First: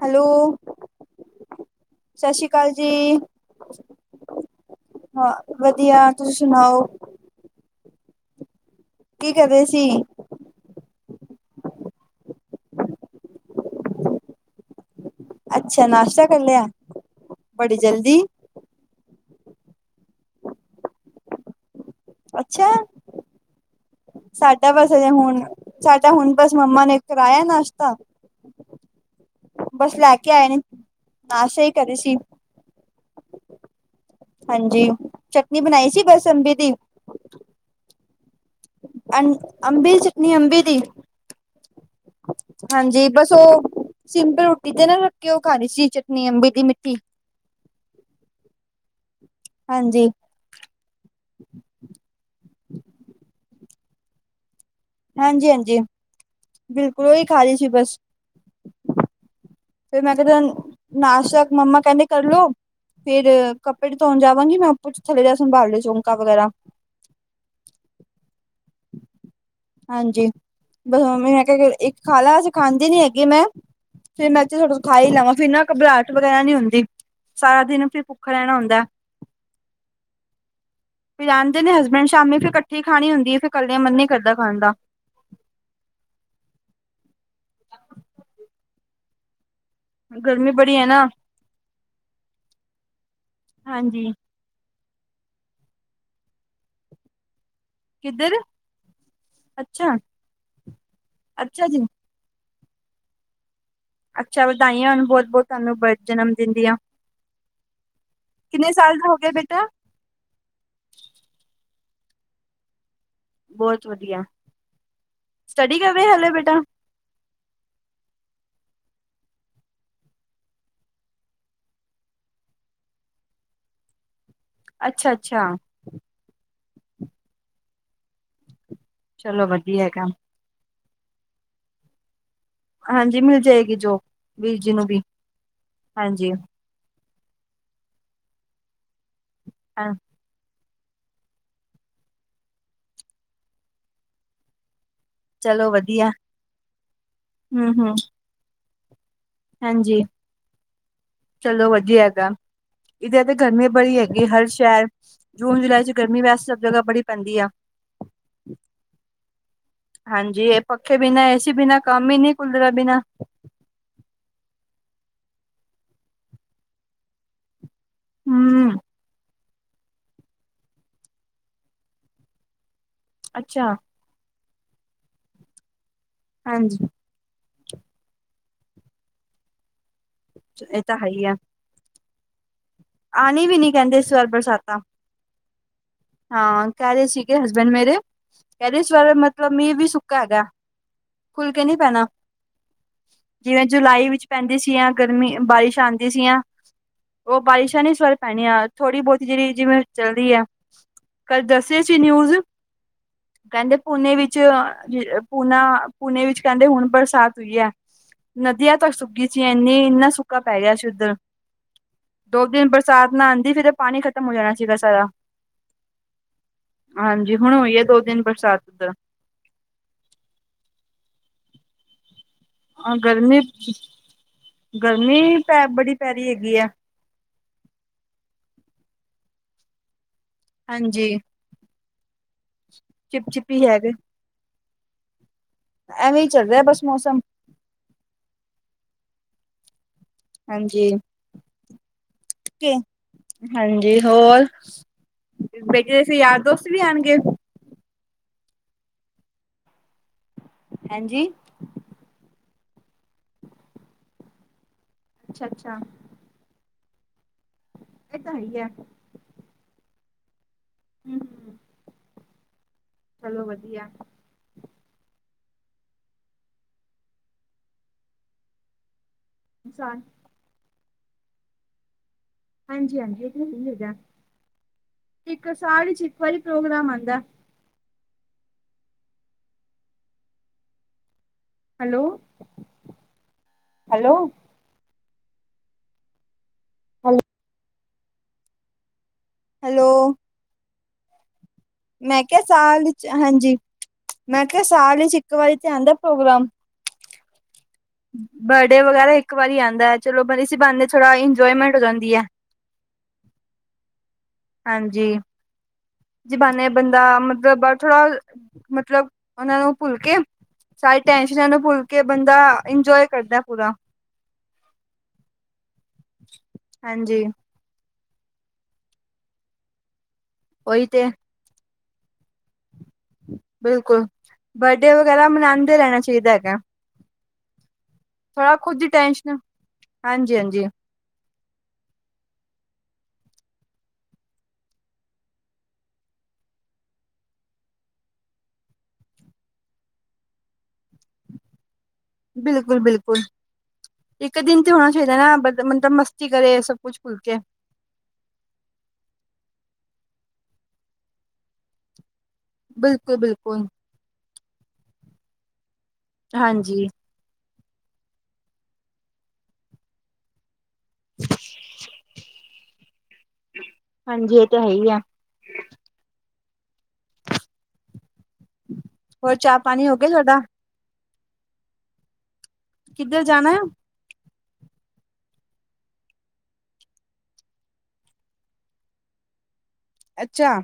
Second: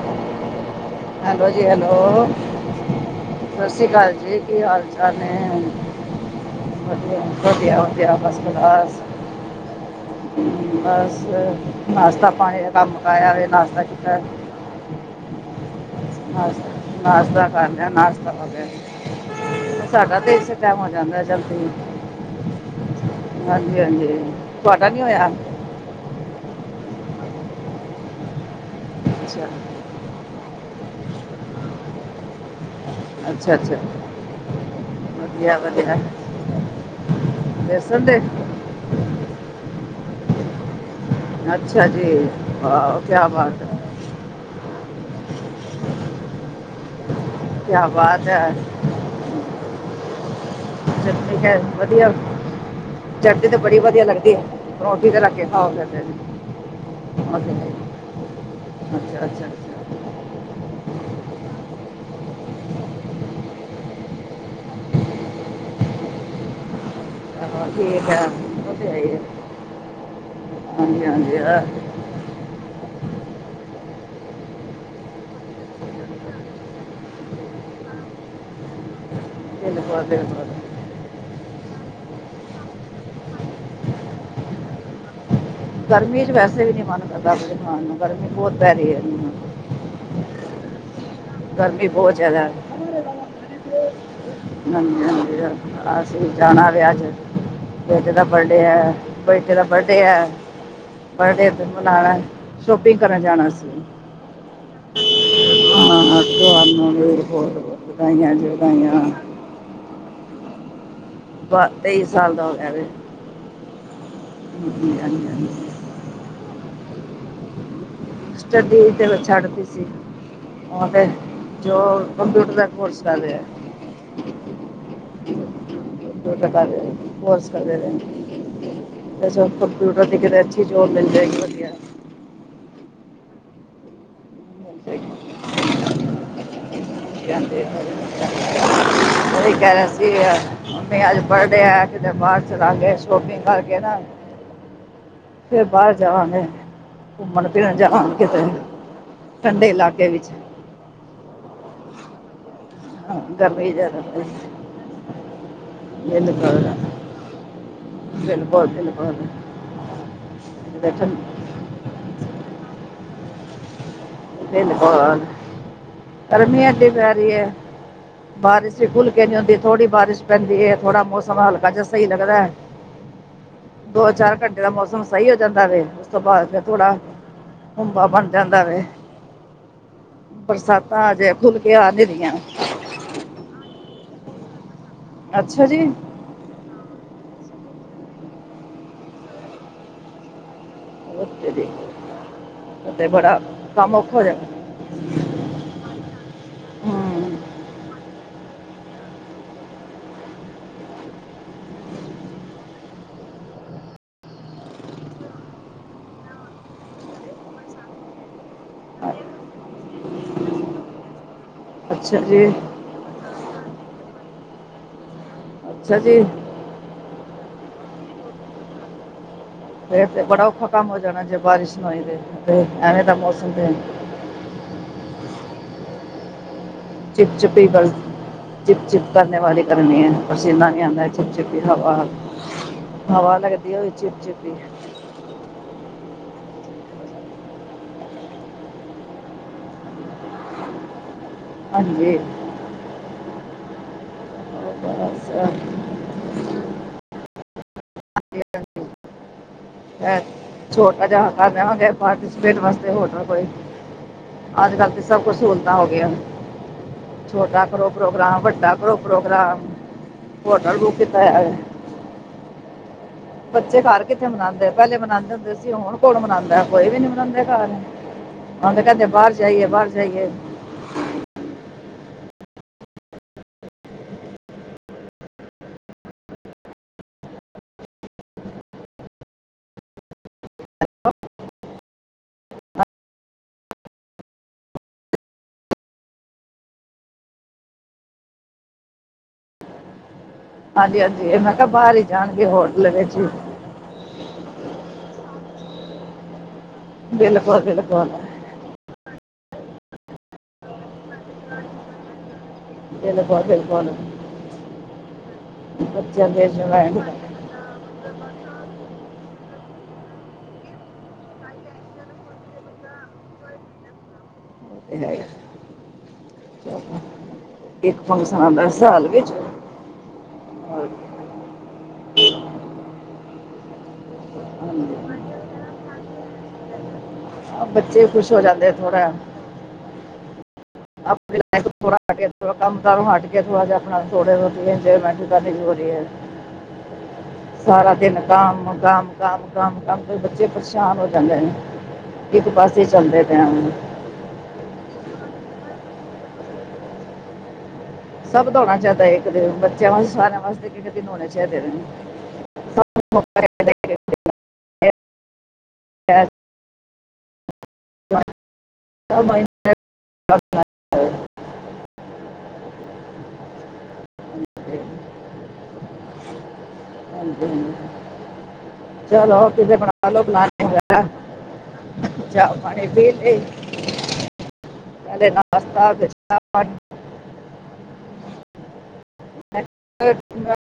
Hello. Hello ਜੀ hello. ਸਤਿ ਸ਼੍ਰੀ ਅਕਾਲ ਜੀ ਸਸੀ ਕਾਲ ਜੀ ਕੀ ਹਾਲ-ਚਾਲ ਹਾਂ ਨੇ ਵਧੀਆ ਤੁਸੀਂ ਸੁਣਾਓ ਵਧੀਆ ਜੀ। ਵਧੀਆ-ਵਧੀਆ' ' [unintelligible] ਕੀ ਕਰ ਰਹੇ ਸੀ। ਬੱਸ, ਨਾਸ਼ਤਾ ਪਾਣੀ ਦਾ ਕੰਮ ਕਾਇਆ ਹੋਵੇ ਨਾਸ਼ਤਾ ਕੀਤਾ। ਅੱਛਾ ਨਾਸ਼ਤਾ। ਕਰ ਲਿਆ ਨਾਸ਼ਤਾ ਕਰ ਬੜੀ ਲਿਆ, ਜਲਦੀ ਨਾਸ਼ਤਾ ਕਰਦੇ ਸਾਡਾ ਦੇਸ਼ ਕਾਇਮ ਹੋ ਜਾਂਦਾ ਜਲਦੀ ਅੱਛਾ। ਹਾਂਜੀ-ਹਾਂਜੀ ਸਾਡਾ ਤੁਹਾਡਾ ਬਸ ਨੀ ਹਜੇ ਹੋਇਆ। ਹੁਣ ਸਾਡਾ ਹੁਣ ਬੱਸ ਮੰਮਾ ਨੇ ਕਰਾਇਆ ਨਾਸ਼ਤਾ। ਅੱਛਾ ਬੱਸ ਲੈ ਕੇ ਆਏ ਨੇ, ਨਾਸਾ ਹੀ ਕਰੇ ਸੀ। ਅੱਛਾ-ਅੱਛਾ। ਹਾਂਜੀ, ਚਟਨੀ ਬਣਾਈ ਸੀ ਬੱਸ ਅੰਬੀ ਦੀ ਵੇਸਨ ਦੇ। ਅੰ-ਅੰਬੇ ਦੀ ਚਟਨੀ, ਅੰਬੀ ਦੀ ਅੱਛਾ ਜੀ‌, ਬਾਹ ਹਾਂਜੀ ਕਿਆ ਬਸ ਉਹ ਬਾਤ ਐ। ਸਿੰਪਲ ਰੋਟੀ ਤੇ ਰੱਖ ਕੇ ਉਹ ਖਾ ਰਹੀ ਸੀ ਚਟਨੀ ਅੰਬੀ ਦੀ ਮਿੱਟੀ। ਕਿਆ ਬਾਤ ਐ। ਹਾਂਜੀ। ਚਟਣੀ ਤਾ ਵਧੀਆ, ਚਟਣੀ ਤੇ ਬੜੀ ਵਧੀਆ ਲੱਗਦੀ ਐ। ਰੋਟੀ ਦੇ ਲਗੇ ਹਾਂਜੀ ਹਾਂਜੀ ਖਾਓਗੇ, ਬਿਲਕੁਲ ਉਹੀ ਖਾ ਰਹੀ ਸੀ ਬਸ ਅੱਛਾ-ਅੱਛਾ। ਫਿਰ ਮੈਂ ਕਹਿੰਦਾ ਨਾਸ਼ਤਾ ਮੰਮਾ ਕਹਿੰਦੇ ਕਰਲਓ। ਫਿਰ ਕੱਪੜੇ ਧੋਣ ਜਾਵਾਂਗੀ ਮੈਂ ਉਪਰ। ਤੂੰ ਥੱਲੇ ਦਾ ਸੰਭਾਲ ਲੋ ਚੌਕਾ ਵਗੈਰਾ ਆਹ ਠੀਕ ਆ ਉਹ ਤੇ ਹੈ ਈ ਆ ਹਾਂਜੀ -ਹਾਂਜੀ ਆ। ਖਾਲਾ ਅਸੀ ਖਾਂਦੇ ਨੀ ਹੈਗੇ ਮੈਂ ਫਿਰ ਮੈਂ ਤੇ ਥੋਡਾ ਖਾਈ ਲਾਵਾਂ ਫਿਰ ਨਾ ਘਬਰਾਹਟ ਵਗੈਰਾ ਨੀ ਹੁੰਦੀ। ਸਾਰਾ ਦਿਨ ਫਿਰ ਭੁੱਖਾ ਰਹਿਣਾ ਹੁੰਦਾ। [unintelligible] ਫਿਰ ਆਦੇ ਨੇਂ ਹਸਬੈਂਡ ਸ਼ਾਮੀ ਫਿਰ ਇਕੱਠੀ ਖਾਣੀ ਹੁੰਦੀ ਆ। ਫੇਰ ਕਲਿਆਂ ਮਨ ਹੀ ਕਰਦਾ ਖਾਣ ਦਾ। ਗਰਮੀ 'ਚ ਵੈਸੇ ਵੀ ਨੀ ਮਨ ਕਰਦਾ ਕੁਛ ਖਾਨ ਨੂੰ ਗਰਮੀ ਬਹੁਤ ਪੈ ਰਹੀ ਐ। ਗਰਮੀ ਬੜੀ ਐ ਨਾ। ਗਰਮੀ ਬਹੁਤ ਜ਼ਿਆਦਾ ਹੈ। [inaudible] ਹਾਂਜੀ। ਹਾਂਜੀ -ਹਾਂਜੀ ਅਸੀਂ ਜਾਣਾ ਵਿਆਹ 'ਚ ਬੇਟੇ ਦਾ ਕਿੱਧਰ ਬਰਡੇ ਐ। ਬੈਟੇ ਦਾ ਅੱਛਾ ਬਰਡੇ ਐ। [unintelligible] ਅੱਛਾ ਜੀ ਮਨਾਣਾ ਸ਼ੋਪਿੰਗ ਕਰਨ ਜਾਣਾ ਸੀ। ਅੱਛਾ ਵਧਾਈਆਂ ਹੋਣ ਬਹੁਤ ਬਹੁਤ ਤੁਹਾਨੂੰ ਹਾਂ ਜਨਮ ਦਿਨ ਦੀਆਂ ਤੁੂੰਹਾਨੂ ਵੀ ਬਹੁਤ-ਬਹੁਤ ਵਧਾਈਆਂ ਜੀ ਵਧਾਈਆਂ। ਓਕੇ ਬੇਟਾ। ਬ ਤੇਈ ਸਾਲ ਦਾ ਹੋ ਗਿਆ। ਹਾਂਜੀ ਹਾਂ ਕੀ ਕਰਦਾ ਹਾਲੇ ਬੇਟਾ। ਸਟੱਡੀ ਤੇ ਫਿਰ ਛੱਡਦੀ ਸੀ। ਉਹ ਤੇ ਜੋ ਕੰਪਿਊਟਰ ਦਾ ਕੋਰਸ ਕਰ ਰਿਹਾ। ਅੱਛਾ -ਅੱਛਾ [unintelligible] ਹੋਰ ਕੰਪਿਊਟਰ ਦੀ ਕਿਤੇ ਕੋਰਸ ਕਰ ਚਲੋ ਵਧੀਆ ਹੈਗਾ ਰਿਹਾ ਕਿ ਜੌਬ ਮਿਲ ਜਾਏਗੀ ਵਧੀਆ। ਹਾਂਜੀ ਮਿਲ ਜਾਏਗੀ ਜੋਬ ਵੀਰ ਜੀ ਮਿਲ ਨੂੰ ਵੀ। ਜਾਏਗੀ ਹਾਂਜੀ। [unintelligible] ਕਹਿ ਹਾਂ ਸੀ [unintelligible] ਮੰਮੀ ਅੱਜ ਬਰਡੇ ਆ ਕਿਤੇ ਬਾਹਰ ਚਲਾਗੇ। ਸ਼ੌਪਿੰਗ ਕਰਕੇ ਨਾ ਫਿਰ ਚਲੋ ਬਾਹਰ ਵਧੀਆ ਜਾਵਗੇ ਘੁੰਮਣ- ਹੂੰ ਫਿਰਨ ਹੂੰ ਜਾਵਾਂਗੇ ਕਿਤੇ। ਠੰਡੇ ਹਾਂਜੀ ਇਲਾਕੇ ਵਿੱਚ ਚੱਲੋ ਵਧੀਆ। ਇਹ ਤਾ। ਹਾਂ, ਇਧਰ ਤੇ ਗਰਮੀ ਬੜੀ ਜ਼ਿਆਦਾ ਪਈ ਹੈਗੀ ਹਰ ਸ਼ਹਿਰ। ਜੂਨ -ਜੁਲਾਈ 'ਚ ਗਰਮੀ ਮੈਨੂੰ ਵੈਸੇ ਸਭ ਕਰਦਾ ਜਗ੍ਹਾ ਬੜੀ ਪੈਂਦੀ ਆ। ਬਿਲਕੁਲ [inaudible] ਹਾਂਜੀ ਇਹ ਪੱਖੇ ਬਿਨਾਂ ਏ ਸੀ ਬਿਨਾਂ ਕੰਮ ਹੀ ਨੀ ਕੂਲਰਾਂ ਬਿਨਾਂ। [unintelligible] ਗਰਮੀ ਐਨੀ ਪੈ ਰਹੀ ਐ। ਹੂੰ ਬਾਰਿਸ਼ ਹੀ ਖੁੱਲ ਕੇ ਨੀ ਹੁੰਦੀ। ਥੋੜੀ ਬਾਰਿਸ਼ ਪੈਂਦੀ ਐ। ਥੋੜਾ ਮੌਸਮ ਹਲਕਾ ਜਿਹਾ ਸਹੀ ਲੱਗਦਾ ਐ। ਅੱਛਾ। ਦੋ- ਚਾਰ ਘੰਟੇ ਦਾ ਮੌਸਮ ਸਹੀ ਹੋ ਜਾਂਦਾ ਵੇ। ਉਸ ਤੋਂ ਬਾਅਦ ਫਿਰ ਹਾਂਜੀ ਥੋੜਾ ਹੁੰਬਾ ਬਣ ਜਾਂਦਾ ਵੇ। ਇਹ ਤਾਂ ਬਰਸਾਤਾਂ ਅਜੇ ਖੁੱਲ ਕੇ ਆ ਨੀ ਰਹੀਆ। ਆਂਣੀ ਵੀ ਨੀ ਕਹਿੰਦੇ ਇਸ ਵਾਰ ਬਰਸਾਤਾਂ। ਅੱਛਾ ਜੀ। ਹਾਂ ਕਹਿ ਰਹੇ ਸੀਗੇ ਹਸਬੈਂਡ ਮੇਰੇ ਕਹਿ ਰਹੇ ਸੀ ਇਸ ਵਾਰੇ ਮਤਲਬ ਮੀਂਹ ਵੀ ਸੁੱਕਾ ਹੈਗਾ। ਓਕੇ ਖੁੱਲ ਕੇ ਜੀ ਨੀ ਪੈਣਾ। ਤੇ ਬੜਾ ਜਿਵੇਂ ਕੰਮ ਜੁਲਾਈ ਔਖਾ ਹੋ ਵਿੱਚ ਜਾਣਾ ਪੈਂਦੀ ਸੀ। ਐ ਗਰਮੀ ਬਾਰਿਸ਼ ਆਂਦੀ ਸੀ ਆ। ਹਮ, ਉਹ ਬਾਰਿਸ਼ਾਂ ਨੀ ਇਸ ਵਾਰ ਪੈਣੀਆਂ। ਥੋੜੀ ਬਹੁਤੀ ਜਿਹੜੀ ਜਿਵੇਂ ਚੱਲਦੀ ਐ। ਕੱਲ ਦੱਸਿਆ ਸੀ ਨਿਊਜ਼। ਹ [inaudible] ਕਹਿੰਦੇ ਪੂਨੇ ਵਿੱਚ ਪੂਨਾ -ਪੂਨੇ ਵਿੱਚ ਕਹਿੰਦੇ ਹੁਣ ਬਰਸਾਤ ਹੋਈ ਐ। ਨਦੀਆਂ ਤੱਕ ਸੁੱਕੀ ਸੀ ਇੰਨੀ -ਇੰਨਾ ਸੋਕਾ ਪੈ ਗਿਆ ਸੀ। ਉੱਧਰ। ਅੱਛਾ ਦੋ ਜੀ ਦਿਨ ਬਰਸਾਤ ਨਾ ਆਂਦੀ ਫਿਰ ਪਾਣੀ ਖ਼ਤਮ ਹੋ ਜਾਣਾ ਸੀਗਾ ਸਾਰਾ। ਅੱਛਾ -ਜੀ ਹਾਂਜੀ ਹੁਣ ਹੋਈ ਐ। ਦੋ ਦਿਨ ਬਰਸਾਤ। ਫਿਰ ਤੇ ਬੜਾ ਔਖਾ ਕੰਮ ਹੋ ਜਾਣਾ ਜੇ ਬਾਰਿਸ਼ ਨਾ ਹੋਈ ਤੇ। ਤੇ ਹਾਂ ਐਵੇਂ ਦਾ ਗਰਮੀ ਮੌਸਮ ਤੇ। ਗਰਮੀ ਅ ਬੜੀ ਪੈ ਰਹੀ ਹੈਗੀ ਆ। ਚਿਪ- ਚਿਪ ਹੀ ਗ ਚਿਪ -ਚਿਪ ਕਰਨੇ ਵਾਲੀ ਗਰਮੀ ਐ। ਪਸੀਨਾ ਵੀ ਆਉਂਦਾ ਹਾਂਜੀ ਚਿਪ ਚਿਪੀ ਹਵਾ ਚਿਪ -ਹਵਾ ਚਿਪੀ ਲਗਦੀ ਐ। ਹੋ ਹੈਗੇ ਚਿਪ- ਚਿਪ ਐਵੇਂ ਹੀ ਚੱਲ ਰਿਹਾ ਬਸ ਮੌਸਮ। ਹਾਂਜੀ -ਹਾਂਜੀ ਹੋਰ ਮੈ ਕਿਹਾ ਰਹੀ ਸੀ। ਯਾਰ ਦੋਸਤ ਵੀ ਆਣਗੇ। ਹਾਂ [inaudible] ਹੈ ਛੋਟਾ ਜਾ ਹਾਂਜੀ ਹਨਾਂ। ਪਾਰਟੀਸਪੇਟ ਵਾਸਤੇ ਹੋਰ ਨਾ ਕੋਈ ਅੱਜ- ਕੱਲ ਤੇ ਸੁੱਖ ਅੱਛਾ ਸਹੂਲਤਾਂ ਅੱਛਾ ਹੋ ਗਿਆ। ਛੋਟਾ ਕਰੋ ਇਹ ਤਾਂ ਹੈ ਪ੍ਰੋਗਰਾਮ, ਹੀ ਹੈ ਵੱਡਾ ਕਰੋ ਪ੍ਰੋਗਰਾਮ ਹੋਟਲ ਬੁੱਕ ਹਮ ਕੀਤਾ ਹੋਇਆ। ਹਮ ਚਲੋ ਬੱਚੇ ਵਧੀਆ ਘਰ ਕਿੱਥੇ ਮਨਾਂਦੇ ਆ। ਪਹਿਲੇ ਮਨਾਂਦੇ ਹੁੰਦੇ ਸੀ। ਹੁਣ ਕੌਣ ਮਨਾਂਦਾ ਕੋਈ ਵੀ ਨੀ ਮਨਾਂਦੇ ਘਰ। ਹੁਣ ਤੇ ਕਹਿੰਦੇ ਬਾਹਰ ਜਾਈਏ ਬਾਹਰ ਇਨਸਾਨ ਜਾਈਏ। ਹਾਂਜੀ ਹਾਂਜੀ ਇਹ ਤੇ ਸਹੀ ਹੈਗਾ ਇੱਕ ਸਾਲ 'ਚ ਇਕ ਵਾਰੀ ਪ੍ਰੋਗਰਾਮ ਆਂਦਾ। Hello hello. ਹੈਲੌ। ਹੈਲੋ ਹਾਂਜੀ ਹਾਂਜੀ ਇਹ ਮੈਂ ਕਿਹਾ ਬਾਹਰ ਹੀ ਜਾਣਗੇ ਹੋਟਲ ਵਿੱਚ ਹੀ। ਮੈਂਖਾ ਸਾਲ ਵਿਚ ਇੱਕ ਵਾਰੀ ਤੇ ਆਂਦਾ ਪ੍ਰੋਗਰਾਮ। ਬਿਲਕੁਲ -ਬਿਲਕਲ। ਬਰਡੇ ਵਗੈਰਾ ਇੱਕ ਵਾਰੀ ਆਂਦਾ ਐ। ਚਲੋ ਇਸ ਬਹਾਣੇ ਥੋੜਾ ਇੰਜੋਏਮੈਂਟ ਹੋ ਜਾਂਦੀ ਐ। ਬਿਲਕੁਲ-ਬਿਲਕੁਲ। ਹਾਂਜੀ ਇਸੀ ਬਾਨੇ ਜਵਾਨ ਬੰਦਾ [unintelligible] ਮਤਲਬ ਉਹਨਾਂ ਨੂੰ ਭੁੱਲ ਕੇ ਸਾਰੇ ਟੈਸ਼ਨਾਂ ਨੂੰ ਭੁੱਲ ਕੇ ਬੰਦਾ ਇੰਜੋਏ ਕਰਦਾ ਪੂਰਾ। ਜਾ ਜਾ। ਹਾਂਜੀ। ਇੱਕ ਫੰਕਸ਼ਨ ਆਂਦਾ ਸਾਲ ਵਿੱਚ। ਉਹੀ ਔਰ ਤੇ ਐ। ਬਿਲਕੁਲ ਬਰਡੇ ਵਗੈਰਾ ਮਨਾਂਦੇ ਰਹਿਣਾ ਚਾਹੀਦਾ ਹੈਗਾ। ਬੱਚੇ ਖੁਸ਼ ਹੋ ਥੋੜਾ ਜਾਂਦੇ ਆ ਖੁਦ ਹੀ ਥੋੜ੍ਹਾ। ਟੈਸ਼ਨ ਹਾਂਜੀ ਹਾਂਜੀ [unintelligible] [inaudible] ਸਾਰਾ ਦਿਨ ਕੰਮ ਕਾਮ ਕਾਮ ਕੰਮ ਕੰਮ ਤੇ ਬੱਚੇ ਪਰੇਸ਼ਾਨ ਹੋ ਜਾਂਦੇ ਨੇ। ਇੱਕ ਬਿਲਕੁਲ ਪਾਸੇ ਬਿਲਕੁਲ ਚੱਲਦਾ ਪੈਣਾ। ਇੱਕ ਦਿਨ ਤੇ ਹੋਣਾ ਚਾਹੀਦਾ ਨਾ ਮਤਲਬ ਬੰਦਾ ਮਸਤੀ ਕਰੇ ਸਭ ਕੁੱਛ ਭੁੱਲ ਕੇ। ਸਭ ਦਾ ਹੋਣਾ ਚਾਹੀਦਾ ਇੱਕ ਦਿਨ। ਬੱਚਿਆਂ ਵਾਸਤੇ ਸਾਰਿਆਂ ਵਾਸਤੇ ਇਕ-ਇਕ ਦਿਨ ਹੋਣੇ ਚਾਹੀਦੇ ਨੇ। ਸਭ ਬਿਲਕੁਲ ਨੂੰ ਬਿਲਕੁਲ [unintelligible] ਹਾਂਜੀ। ' [unintelligible] ' [unintelligible] ' [unintelligible] ਹਾਂਜੀ ਇਹ ਤਾਂ ਹੈ ਹੀ ਆ। ਹਾਂਜੀ-ਹਾਂਜੀ, ਹੋਰ ਚਲੋ ਚਾਹ ਕਿਤੇ ਪਾਣੀ ਹੋ ਗਿਆ ਬਣਾ ਲੋੋ ਤੁਹਾਡਾ ਪਲੈਨ ਚਾਹ, ਚਾਹ-ਪਾਣੀ ਪੀ ਕਿੱਧਰ ਲਈ। ਜਾਣਾ ਹੈ? ਪਹਿਲੇ ਨਾਸ਼ਤਾ ਫਿਰ ਚਾਹ-ਪਾਣੀ। ' ਅੱਛਾ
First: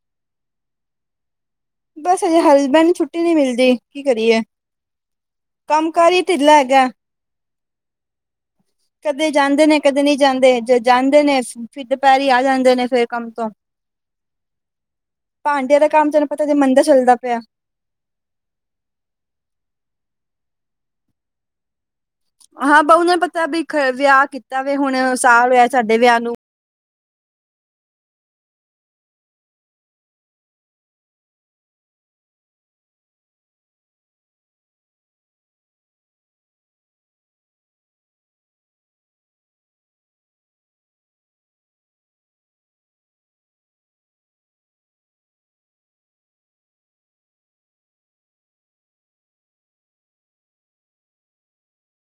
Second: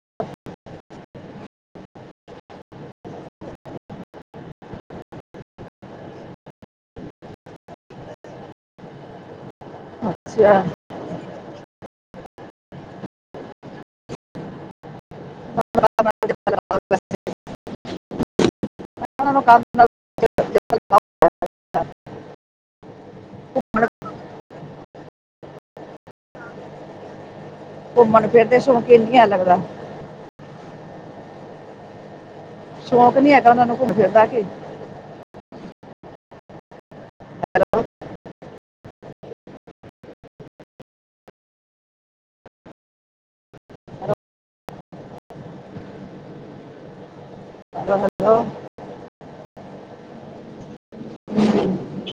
[inaudible] ਬੱਸ ਅਜੇ ਹਲਬੈਂਨ ਛੁੱਟੀ ਨੀ ਮਿਲਦੀ ਕੀ ਕਰੀਏ। ਕੰਮ ਕਾਰ ਈ ਢਿੱਲਾ ਹੈਗਾ ਕਦੇ ਜਾਂਦੇ ਨੇ ਕਦੇ ਨਹੀਂ ਜਾਂਦੇ ਜੇ ਜਾਂਦੇ ਨੇ ਫਿਰ ਦੁਪਹਿਰੀ ਆ ਜਾਂਦੇ ਨੇ ਫਿਰ ਕੰਮ ਤੋਂ ਭਾਂਡਿਆਂ ਦਾ ਕੰਮ ਤੈਨੂੰ ਪਤਾ ਜੇ ਮੰਦਾ ਚੱਲਦਾ ਪਿਆ। ' [unintelligible] ਹਾਂ ਬਹੁ ਨੇ ਪਤਾ ਵੀ ਵਿਆਹ ਕੀਤਾ ਵਾ ਹੁਣ ਸਾਲ ਹੋਇਆ ਸਾਡੇ ਵਿਆਹ ਨੂੰ ਘੁੰਮਣ ਫਿਰਨ ਦੇ ਸੌਕੀ ਨੀ ਏ ਲੱਗਦਾ ਸ਼ੌਕ ਨੀ ਹੈਗਾ ਉਹਨਾ ਨੂੰ ਘੁੰਮਣ ਦਾ ਜੇ। Hello' ' [inaudible] hello hello' ' [inaudible] ' [inaudible]